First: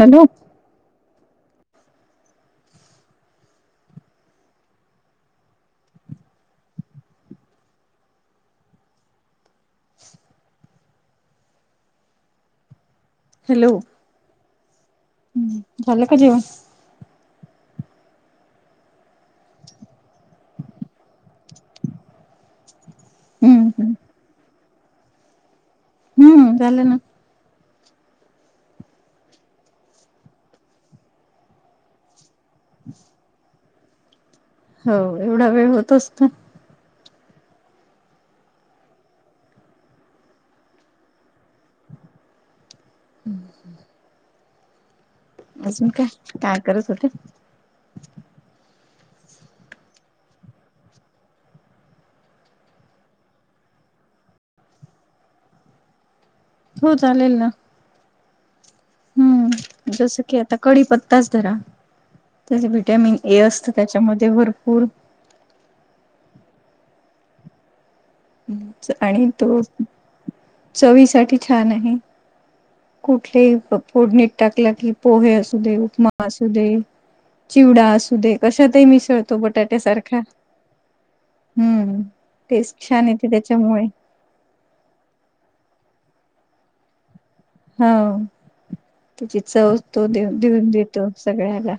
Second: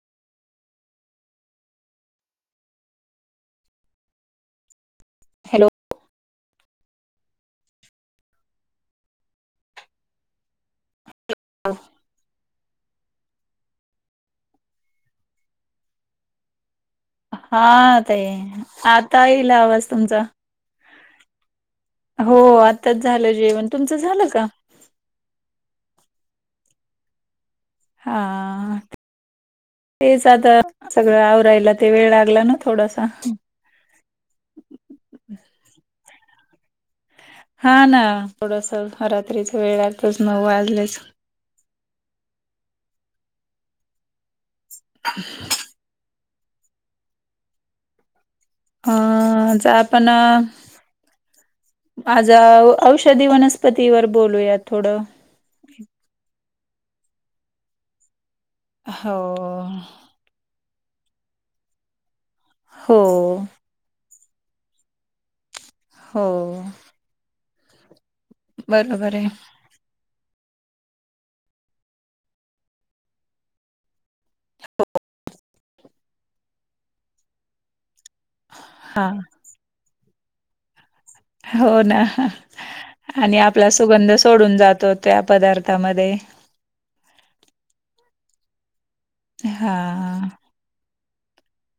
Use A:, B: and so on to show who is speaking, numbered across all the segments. A: Hello.
B: Hello. ह [unintelligible]
A: hello. हम्म झालं का जेवण?
B: हा ताई, आता येईल आवाज तुमचा. हो. आत्ताच झालं जेवण
A: हम्म हम्म
B: तुमचं झालं का?
A: हम्म झालं ना.
B: हा. तेच आता सगळं आवरायला वेळ लागला ना. थोडासा.
A: हो. एवढा वेळ होतोच.
B: हा ना. थोडस रात्रीच वेळ लागतोच. नऊ वाजलेच.
A: हम्म ह् अजून काय? काय करत होत.
B: आज आपण. आज औषधी वनस्पतीवर बोलूया थोडं.
A: हो चालेल ना.
B: हो.
A: जस की आता कढीपत्ताच धरा त्यात
B: हो
A: विटॅमिन ए असत त्याच्यामध्ये भरपूर
B: हो. बरोबर आहे
A: आणि तो. चवीसाठी छान आहे. कुठले फोडणीत टाकला कि पोहे अस दे उपमा असू दे, चिवडा असू दे, कशतही
B: हा
A: मिसळतो बटाट्या सारखा.
B: हो ना.
A: टेस्ट छान येते
B: आणि आपला
A: त्याच्यामुळे
B: सुगंध सोडून जातो त्या पदार्थामध्ये.
A: हा. त्याची चवतो
B: हा
A: दे देऊन देतो सगळ्याला.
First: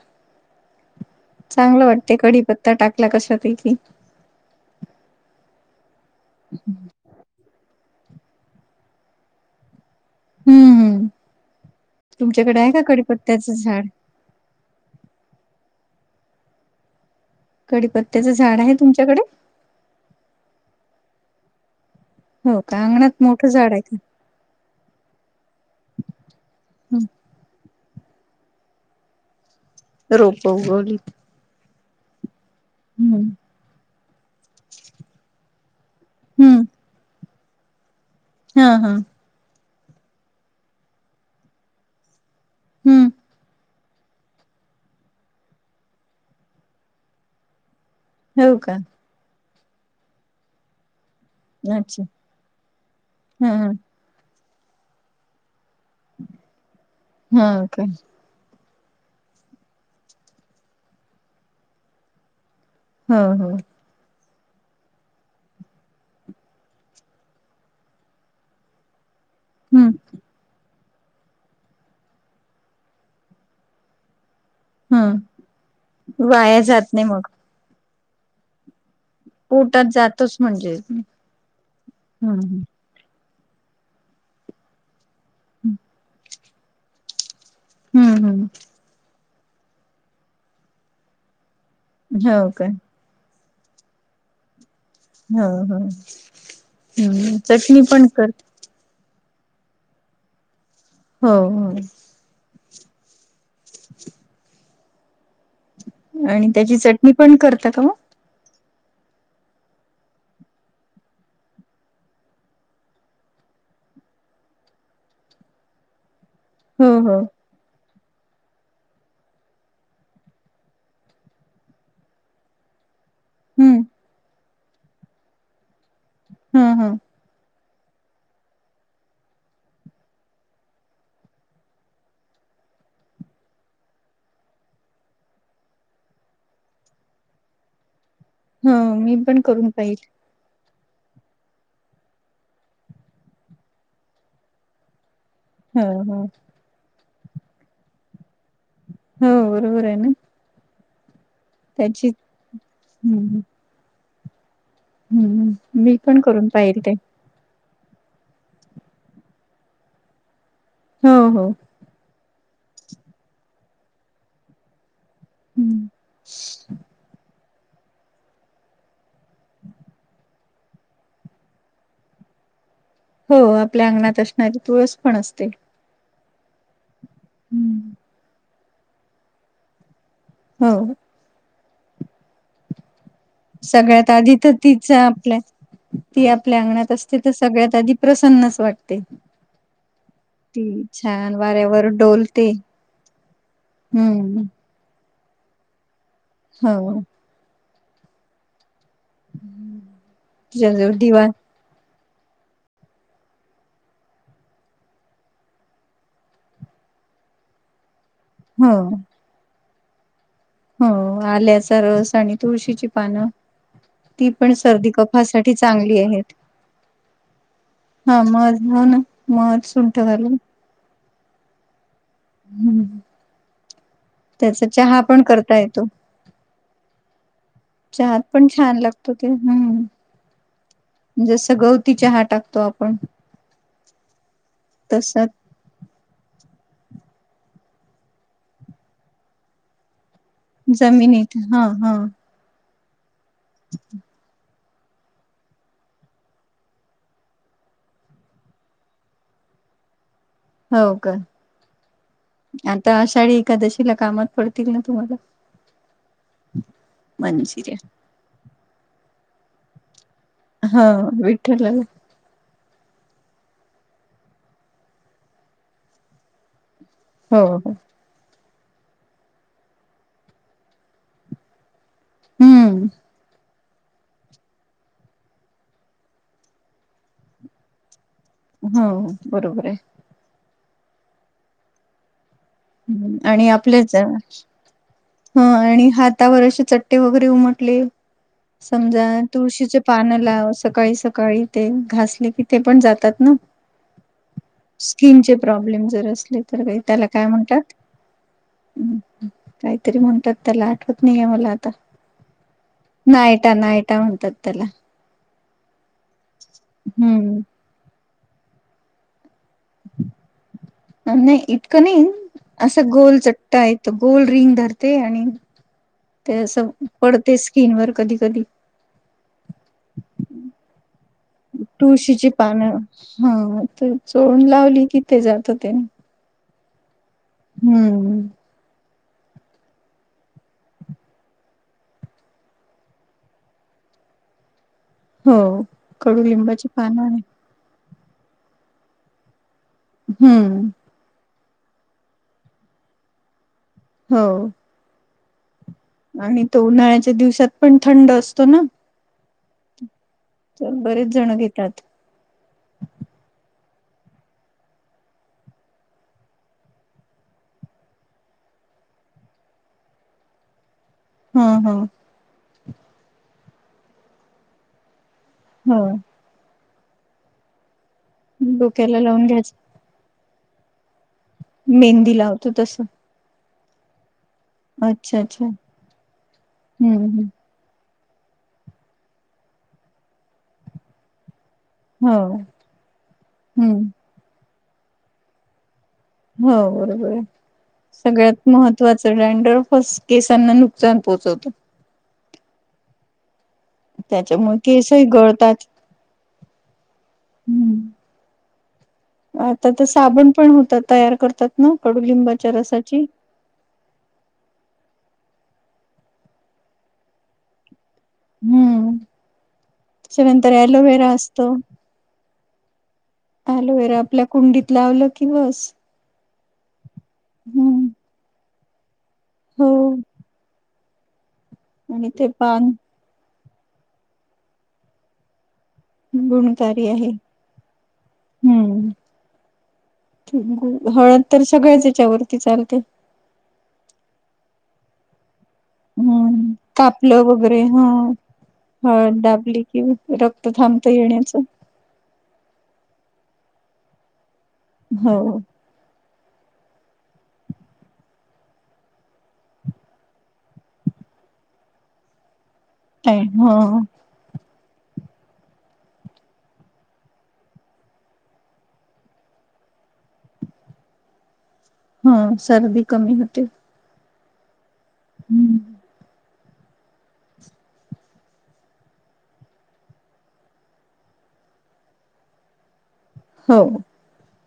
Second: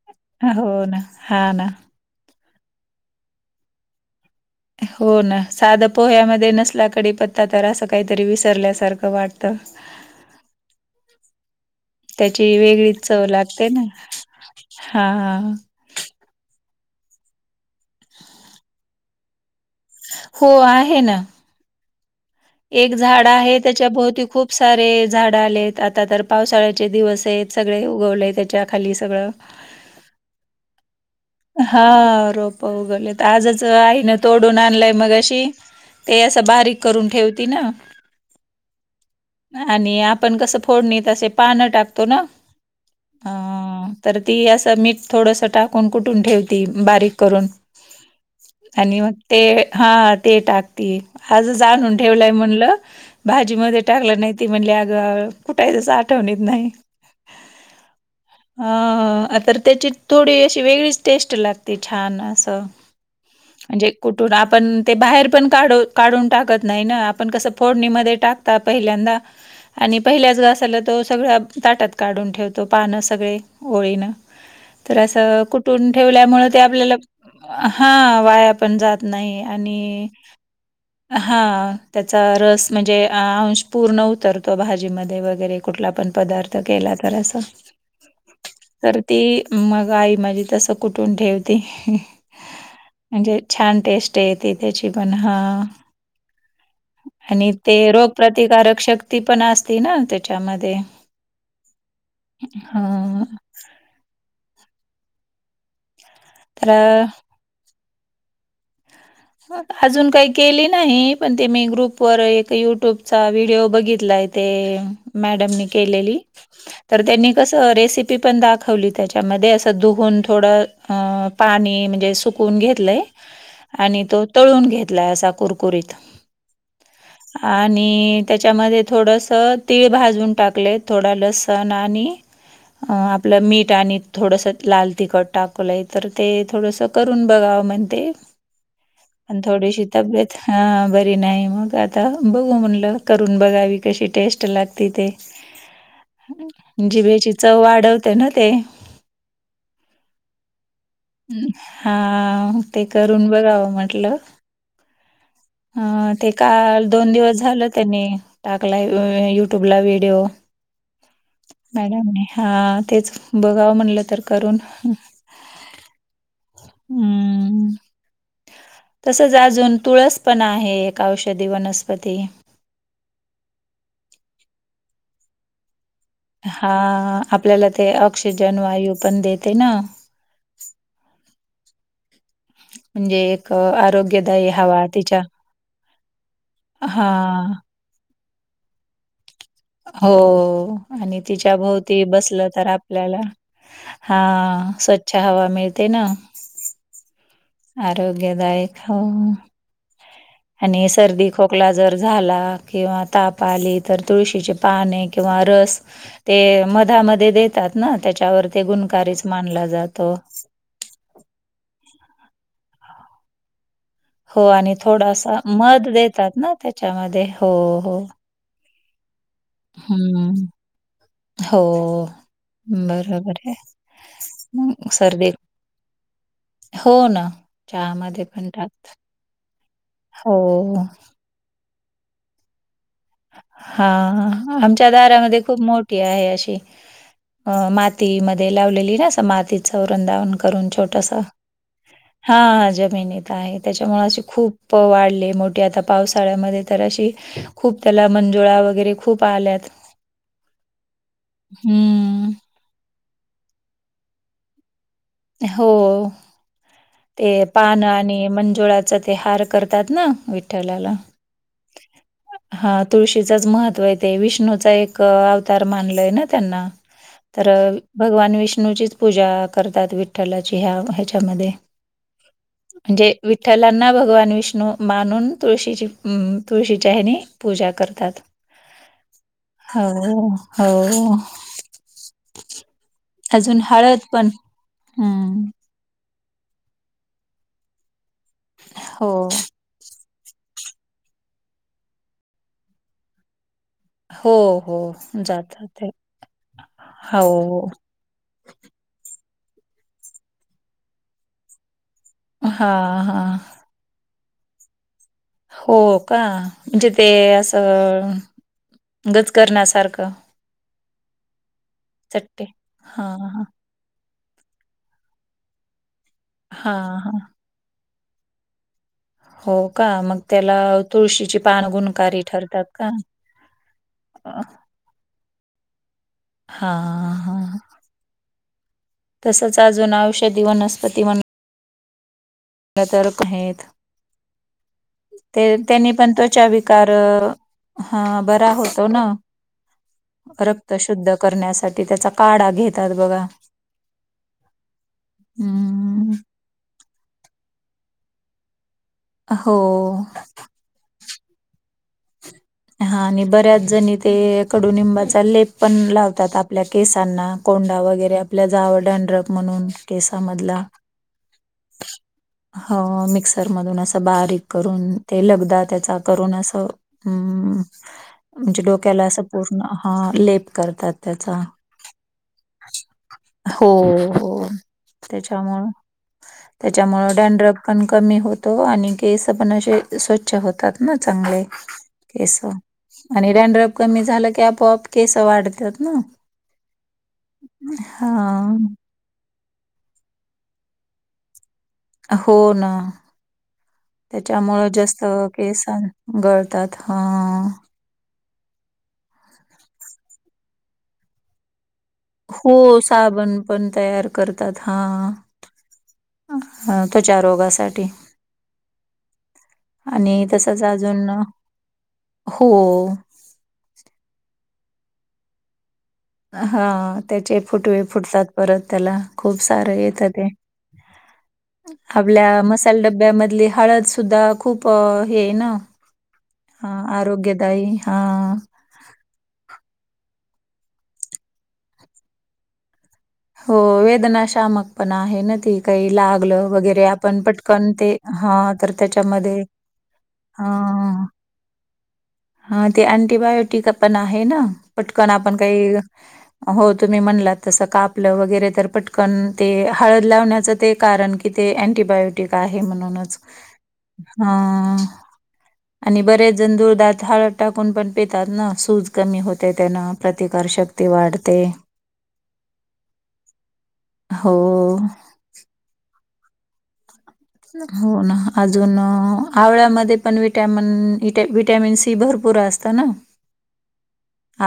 B: अ हो ना. हां ना.
A: चांगलं वाटते कढीपत्ता टाकला कशा तेची.
B: हो ना. साध पोह्यामध्ये नसला का कडीपत्ता तर असं काहीतरी विसरल्यासारखं वाटतं.
A: हम्म
B: त्याची
A: तुमच्याकडे आहे का
B: वेगळीच चव
A: कडीपत्त्याचं
B: लागते ना.
A: झाड
B: हा हा.
A: कडीपत्त्याचं झाड आहे तुमच्याकडे?
B: हो आहे ना.
A: हो का
B: एक
A: अंगणात
B: झाड
A: मोठं
B: आहे,
A: झाड
B: त्याच्या
A: का
B: भोवती खूप सारे झाड आलेत, आता तर पावसाळ्याचे दिवस आहेत. सगळे उगवलेय त्याच्या खाली सगळं.
A: रोप उगवलीत.
B: हा रोप उगवलीत, आजच आईन तोडून आणलंय मगाशी. ते असं,
A: हम्म
B: बारीक करून ठेवती ना.
A: हा, हा.
B: आणि आपण कसं फोडणी असे, पान टाकतो ना
A: हम्म
B: आ. तर ती असं मीठ थोडस टाकून कुठून ठेवती, बारीक करून.
A: हो का
B: आणि मग ते, हा ते टाक. ती आज आणून
A: अच्छा
B: ठेवलंय म्हणलं
A: हा
B: भाजी मध्ये. टाकलं नाही ते म्हणली अगं, कुठंय स आठवणीत नाही.
A: हा का
B: अ... तर त्याची थोडी अशी, वेगळीच टेस्ट लागते छान असं.
A: हो. हो.
B: म्हणजे कुठून आपण ते, बाहेर पण काढू काढून टाकत नाही ना, आपण कसं फोडणीमध्ये टाक ता पहिल्यांदा, आणि पहिल्याच घासाला तो सगळ ताटत. काढून ठेवतो पानं सगळे, ओळीनं तर
A: हम्म
B: असं. [unintelligible] ठेवल्यामुळे
A: वाया
B: ते
A: जात
B: आपल्या
A: नाही मग
B: हा वाया. पण जात नाही,
A: पोटात
B: आणि
A: जातोच म्हणजे हम्म
B: हा त्याचा रस म्हणजे. अंश पूर्ण उतरतो, भाजीमध्ये वगैरे कुठला पण पदार्थ केला तर असा.
A: हम्म, हम्म.
B: तर ती मग आई माझी, तसं कुठून ठेवते.
A: हो काय.
B: म्हणजे छान टेस्ट येते. त्याची पण हा,
A: हो हो हम्म
B: आणि ते
A: चटणी पण कर
B: रोगप्रतिकारक शक्ती. ती पण असती ना तेच्यामध्ये.
A: हो, हो.
B: हा...
A: [inaudible] आणि
B: तर
A: त्याची चटणी पण करतात हो.
B: अजून काही केली नाही, पण ते मी ग्रुप वर एक युट्यूबचा व्हिडिओ बघितलाय. ते मॅडमनी केलेली,
A: हो
B: तर
A: हो.
B: तेनी कसं. तर रेसिपी पण दाखवली, त्याच्यामध्ये असं दुहून थोडं अ पाणी म्हणजे सुकू कून घेतलय.
A: हम्म.
B: आणि तो, तळून घेतलाय असा कुरकुरीत.
A: हम, हम.
B: आणि त्यांच्यामध्ये थोडस तीळ भाजून टाकले, थोडं लसण आणि. अ.. आपलं मीठ आणि थोडंसं लाल तिखट टाकवलं तर ते थोडसं. करून बघावं म्हणते.
A: हा मी.
B: आणि
A: पण करून
B: थोडीशी
A: पाहिल
B: तब्येत. हा बरी नाही. मग आता बघू म्हटलं, करून बघावी कशी टेस्ट लागते ते.
A: हो हो
B: जिभेची चव वाढवते ना ते.
A: हो बरोबर आहे ना. त्याची
B: हा.. ते करून
A: हम्म
B: बघावं म्हटलं.
A: हम्म मी
B: हा...
A: पण
B: ते
A: करून पाहिल
B: काल
A: ते
B: दोन दिवस झालं कणी. टाकलाय युट्यूबला व्हिडिओ.
A: हो हो.
B: मॅडमने हा तेच, बघावं म्हटलं तर करून.
A: हम्म.
B: हम्म तसच अजून तुळस पण आहे, एक औषधी वनस्पती.
A: हो. आपल्या अंगणात असणारी तुळस पण असते.
B: हा आपल्याला
A: हं.
B: ते ऑक्सिजन वायू पण देते ना.
A: हो.
B: म्हणजे?
A: सगळ्यात आधी
B: आरोग्यदायी
A: तर
B: हवा
A: तिच
B: तिच्या
A: आपल्या, ती आपल्या अंगणात
B: हा
A: असते तर सगळ्यात आधी प्रसन्नच वाटते.
B: हो
A: ती
B: आणि
A: छान
B: तिच्या
A: वाऱ्यावर
B: भोवती बसलं
A: डोलते
B: तर आपल्याला हा
A: हम्म
B: स्वच्छ हवा मिळते ना.
A: हा.
B: आरोग्यदायक हो [unintelligible] आणि
A: तिच्याजवळ दिवा
B: सर्दी खोक खोकला जर झाला किंवा ताप आले तर तुळशीचे पाने किंवा रस ते मधामध्ये देतात ना त्याच्यावर ते
A: हो
B: गुणकारीच मानला जातो.
A: हो आल्याचा रस आणि तुळशीची पानं. ती
B: हो
A: पण
B: आणि
A: सर्दी
B: थोडासा
A: कफासाठी
B: मध
A: चांगली
B: देतात
A: आहेत,
B: ना त्याच्यामध्ये हो,
A: हा मज म्हण
B: हम्म, हो.
A: हम्म.
B: बरोबर आहे,
A: त्याचा चहा पण
B: सर्दी
A: करता येतो.
B: हो ना, चहा
A: चहात
B: मध्ये पण
A: छान
B: टाकतात,
A: लागतो
B: हो.
A: जसं गवती चहा टाकतो आपण.
B: हा आमच्या
A: तस
B: दारामध्ये खूप मोठी आहे अशी अ मातीमध्ये लावलेली आस मातीच वृंदावन करून छोटस,
A: जमिनीत हा हा
B: त्याच्यामुळे अशी खूप प वाढले मोठे आता पावसाळ्यामध्ये तर अशी खूप त्याला मंजुळा वगैरे खूप आल्यात.
A: हो का?
B: हं.
A: आता आषाढी एकादशीला कामात पडतील ना तुम्हाला.
B: हो ते
A: मंजिऱ्या
B: पान आणि मंजुळा च ते हार करतात ना
A: हा
B: विठ्ठलाला.
A: विठ्ठलाला
B: हा तुळशीचाच महत्त्व येत विष्णूचा एक अवतार मानलाय ना त्यांना.
A: हो
B: तर
A: हो
B: भगवान विष्णूचीच पूजा करतात वि ठलाची ह्या ह्याच्यामध्ये,
A: हम्म
B: म्हणजे विठ्ठलांना भगवान विष्णू मानून तुळशीची तुळशीच्या हेणी पूजा करतात.
A: हम्म बरोबर आहे.
B: हो
A: आणि
B: अजून
A: आपल्याच
B: हळद पण हम.
A: ह आणि हातावर असे चट्टे वगैरे उमटले, समजा
B: हो,
A: तुळशीचे पान लाव सकाळी सकाळी ते घासले कि ते पण जातात ना.
B: हो, हो
A: स्किनचे
B: जातात
A: प्रॉब्लेम
B: ते.
A: जर असले तर का त्याला काय
B: हो.
A: म्हणतात. हम्. तरी म्हणतात त्याला आठवत नाही आहे मला आता,
B: हां, हां.
A: नाहीटा नाहीयटा म्हणतात त्याला.
B: हो का? म्हणजे ते
A: हम्म
B: असं गज करणा सारखं.
A: नाही इतकं नाही
B: चट्टे.
A: असं गोल
B: हां, हां.
A: चटताय तर गोल रिंग धरते आणि ते
B: हां, हां.
A: पडते स्किन वर कधी-कधी.
B: हो का मग त्याला तुळशीची पान गुणकारी
A: तुळशीची
B: ठरतात
A: पानं
B: का?
A: हा तर
B: अ
A: चोळून लावली कि ते जात ते.
B: हा.
A: हम्म.
B: तसंच अजून औषधी वनस्पती म्हण तर [unintelligible]
A: हो
B: ते त्यांनी पण त्वचा
A: कडुलिंबाची
B: विकार
A: पानं आणि
B: हा बरा होतो ना,
A: हम्म
B: रक्त शुद्ध करण्यासाठी त्याचा काढा घेतात बघा.
A: हो
B: हम्म
A: आणि तो उन्हाळ्याच्या दिवसात पण थंड असतो ना
B: हो
A: तर बरेच जण घेतात
B: हा आणि बऱ्याच जणी ते कडुनिंबाचा लेप पण लावतात आपल्या केसांना कोंडा वगैरे आपल्या जावड ंड्रक म्हणून केसामधला
A: ह हम् हम्
B: ह मिक्सर मधून असं बारीक करून ते लगदा
A: हा
B: त्याचा करून असं. हम् म्हणजे डोक्याला अस
A: लावून घ्यायच
B: पूर्ण हा लेप करतात त्याचा.
A: मेहंदी लावतो तसं.
B: हो हो
A: अच्छा अच्छा
B: त्याच्यामु
A: हम्म
B: त्याच्यामु
A: हम्म
B: डॅड्रप पण कमी होतो आणि केस पण असे स्वच्छ होतात ना चांगले
A: हो
B: केस आणि रँड्रप
A: हम्म
B: कमी झालं की आपोआप केस वाढतात ना
A: हो बरोबर आहे सगळ्यात
B: हा
A: महत्त्वाच संडर फ केसांना नुकसान पोहोचवत
B: हो ना
A: त्याच्यामुळे
B: त्याच्यामुळं जास्त
A: केसही गळतात
B: केस गळतात हा
A: हम्म आता तर साबण पण होतात तयार करतात ना कडुलिंबाच्या
B: हो
A: रसाची
B: साबण पण तयार करतात हा त्याच्या रोगासाठी
A: हम्म
B: आणि
A: त्याच्यानंतर
B: तसच
A: एलोवेरा
B: अजून
A: असतो
B: हो
A: अलोवेरा आपल्या कुंडीत लावलं की बस
B: हा त्याचे फुटवे
A: हम्म
B: फुटतात परत त्याला खूप
A: हो
B: सारं येतं ते
A: आणि ते
B: आपल्या
A: पान
B: मसाल्याडब्यामधली हळद सुद्धा खूप हे ना हा
A: गुणकारी आहे.
B: आरोग्यदायी हा
A: ग हळद तर सगळेच याच्यावरती चालते
B: हो वेदनाशामक पण आहे ना ती काही लागलं
A: हम्म
B: वगैरे
A: कापलं
B: आपण पटकन ते ह तर त्याच्यामध्ये
A: डाबली कि रक्त थांबता येण्याचं
B: हा ते अंटीबायोटिक आपण आहे ना पटकन
A: हो
B: आपण काही हो तुम्ही म्हणलात तसं का आपलं वगैरे तर पटकन ते हळद लावण्याचं ते कारण की ते अँटीबायोटिक आहे म्हण म्हणूनच
A: आहे हो
B: हा आणि बरेच जंदूर दात हळद टाकून पण पितात ना सूज कमी होते त्याना प्रतिकार शक् ते वाढते
A: ह सर्दी कमी होते
B: हो
A: हम्म
B: हो ना अजून आवळ्यामध्ये पण विटमन विटॅमिन सी भरपूर पुरा असता ना
A: हो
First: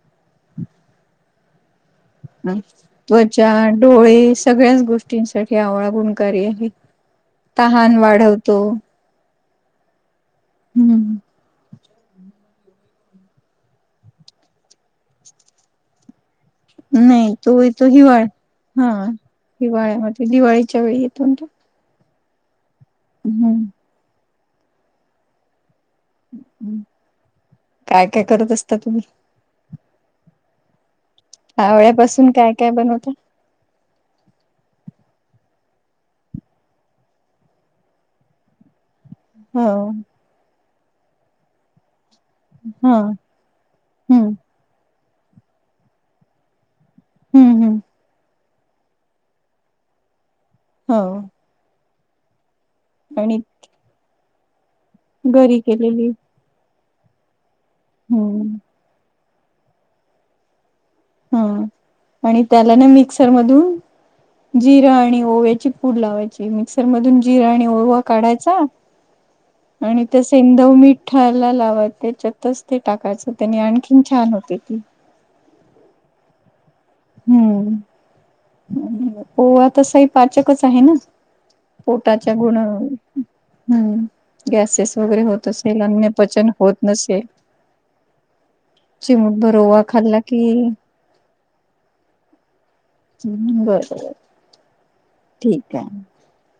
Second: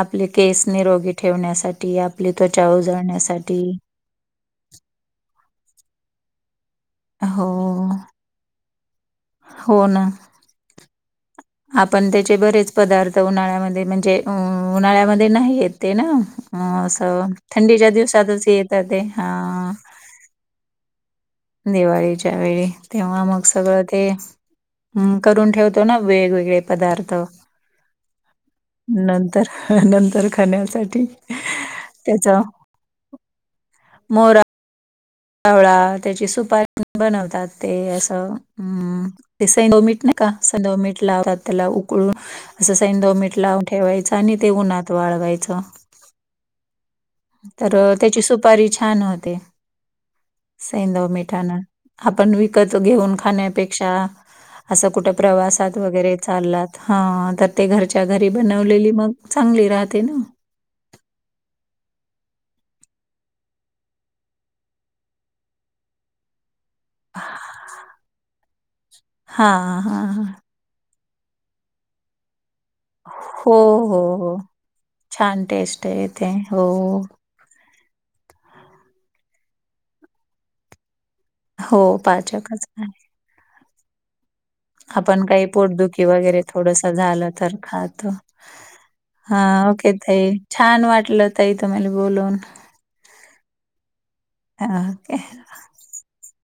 B: आपले केस निरोगी ठेवण्यासाठी
A: ह
B: त्वचा
A: त्वचा
B: उजळण्यासाठी
A: डोळेस सगळ्याच गोष्टींसाठी आवळा गुणकारी आहे
B: हो
A: तहान वाढवतो
B: हो ना
A: हम्म
B: आपण त्याचे बरेच पदार्थ उन्हाळ्यामध्ये म्हणजे उन्हाळ्यामध्ये नाहीयेत ते ना हो अस
A: नाही तो येतो
B: थंडीच्या
A: हिवाळ
B: दिवसातच येत ते हा
A: हिवाळ्यामध्ये दिवाळीच्या वेळी येत
B: दिवाळीच्या वेळी तेव्हा मग सगळं ते करून ठेवत तो ना वेगवेगळे पदार्थ
A: काय काय करत असता तुम्ही
B: नंतर तर नंतर खाण्यासाठी.
A: आवळ्यापासून काय काय बनवता?
B: मोरा आवळा त्याची सुपारी बनवतात ते असं. हम्म, ते
A: हो
B: सैंधव मीठ नाही. का सैंधव मीठ लावतात त्याला उकळून असं
A: हा
B: सैंधव मीठ लावून ठेवायचं
A: हम्म
B: आणि ते उन्हात तो वाळवायचा.
A: हम्म
B: तर
A: हम्म
B: त्याची सुपारी छान होते. सैंदव
A: हो
B: मिठान. आपण विकत घेऊन
A: आणि
B: खाण्यापेक्षा असं कुठे
A: घरी
B: प्रवासात
A: केलेली
B: वगैरे, चालात हा, तर ते घरच्या घरी
A: हम्म
B: बनवलेली मग चांगली राहते ना.
A: हा आणि त्याला ना मिक्सर मधून जिरा आणि ओव्याची पूड लावायची. मिक्स मधून जिरा आणि ओवा काढायचा
B: हां,
A: आणि
B: हां, हां.
A: तस तो मीठाला लावत त्याच्यातच ते टाकायचं.
B: हो,
A: त्यांनी
B: हो,
A: आणखीन छान
B: हो.
A: होते ती.
B: छान टेस्ट येते. हो,
A: हम्म, आवळा तसही पाचकच आहे ना.
B: हो,
A: पोटाच्या गुण
B: पाचकच आहे.
A: हम्म गॅसेस वगैरे
B: आपण काही
A: होत असेल
B: पोटदुखी
A: अन्न
B: वगैरे
A: पचन
B: थोडस
A: होत नसेल
B: झालं तर खातो. हा,
A: चिमुटभर ओवा
B: ओके
A: खाल्ला
B: ताई
A: की
B: छान वाटलं ताई तूम्हाला बोलून..
A: हम् बरोबर
B: हां, ओके.
A: ठीक आहे.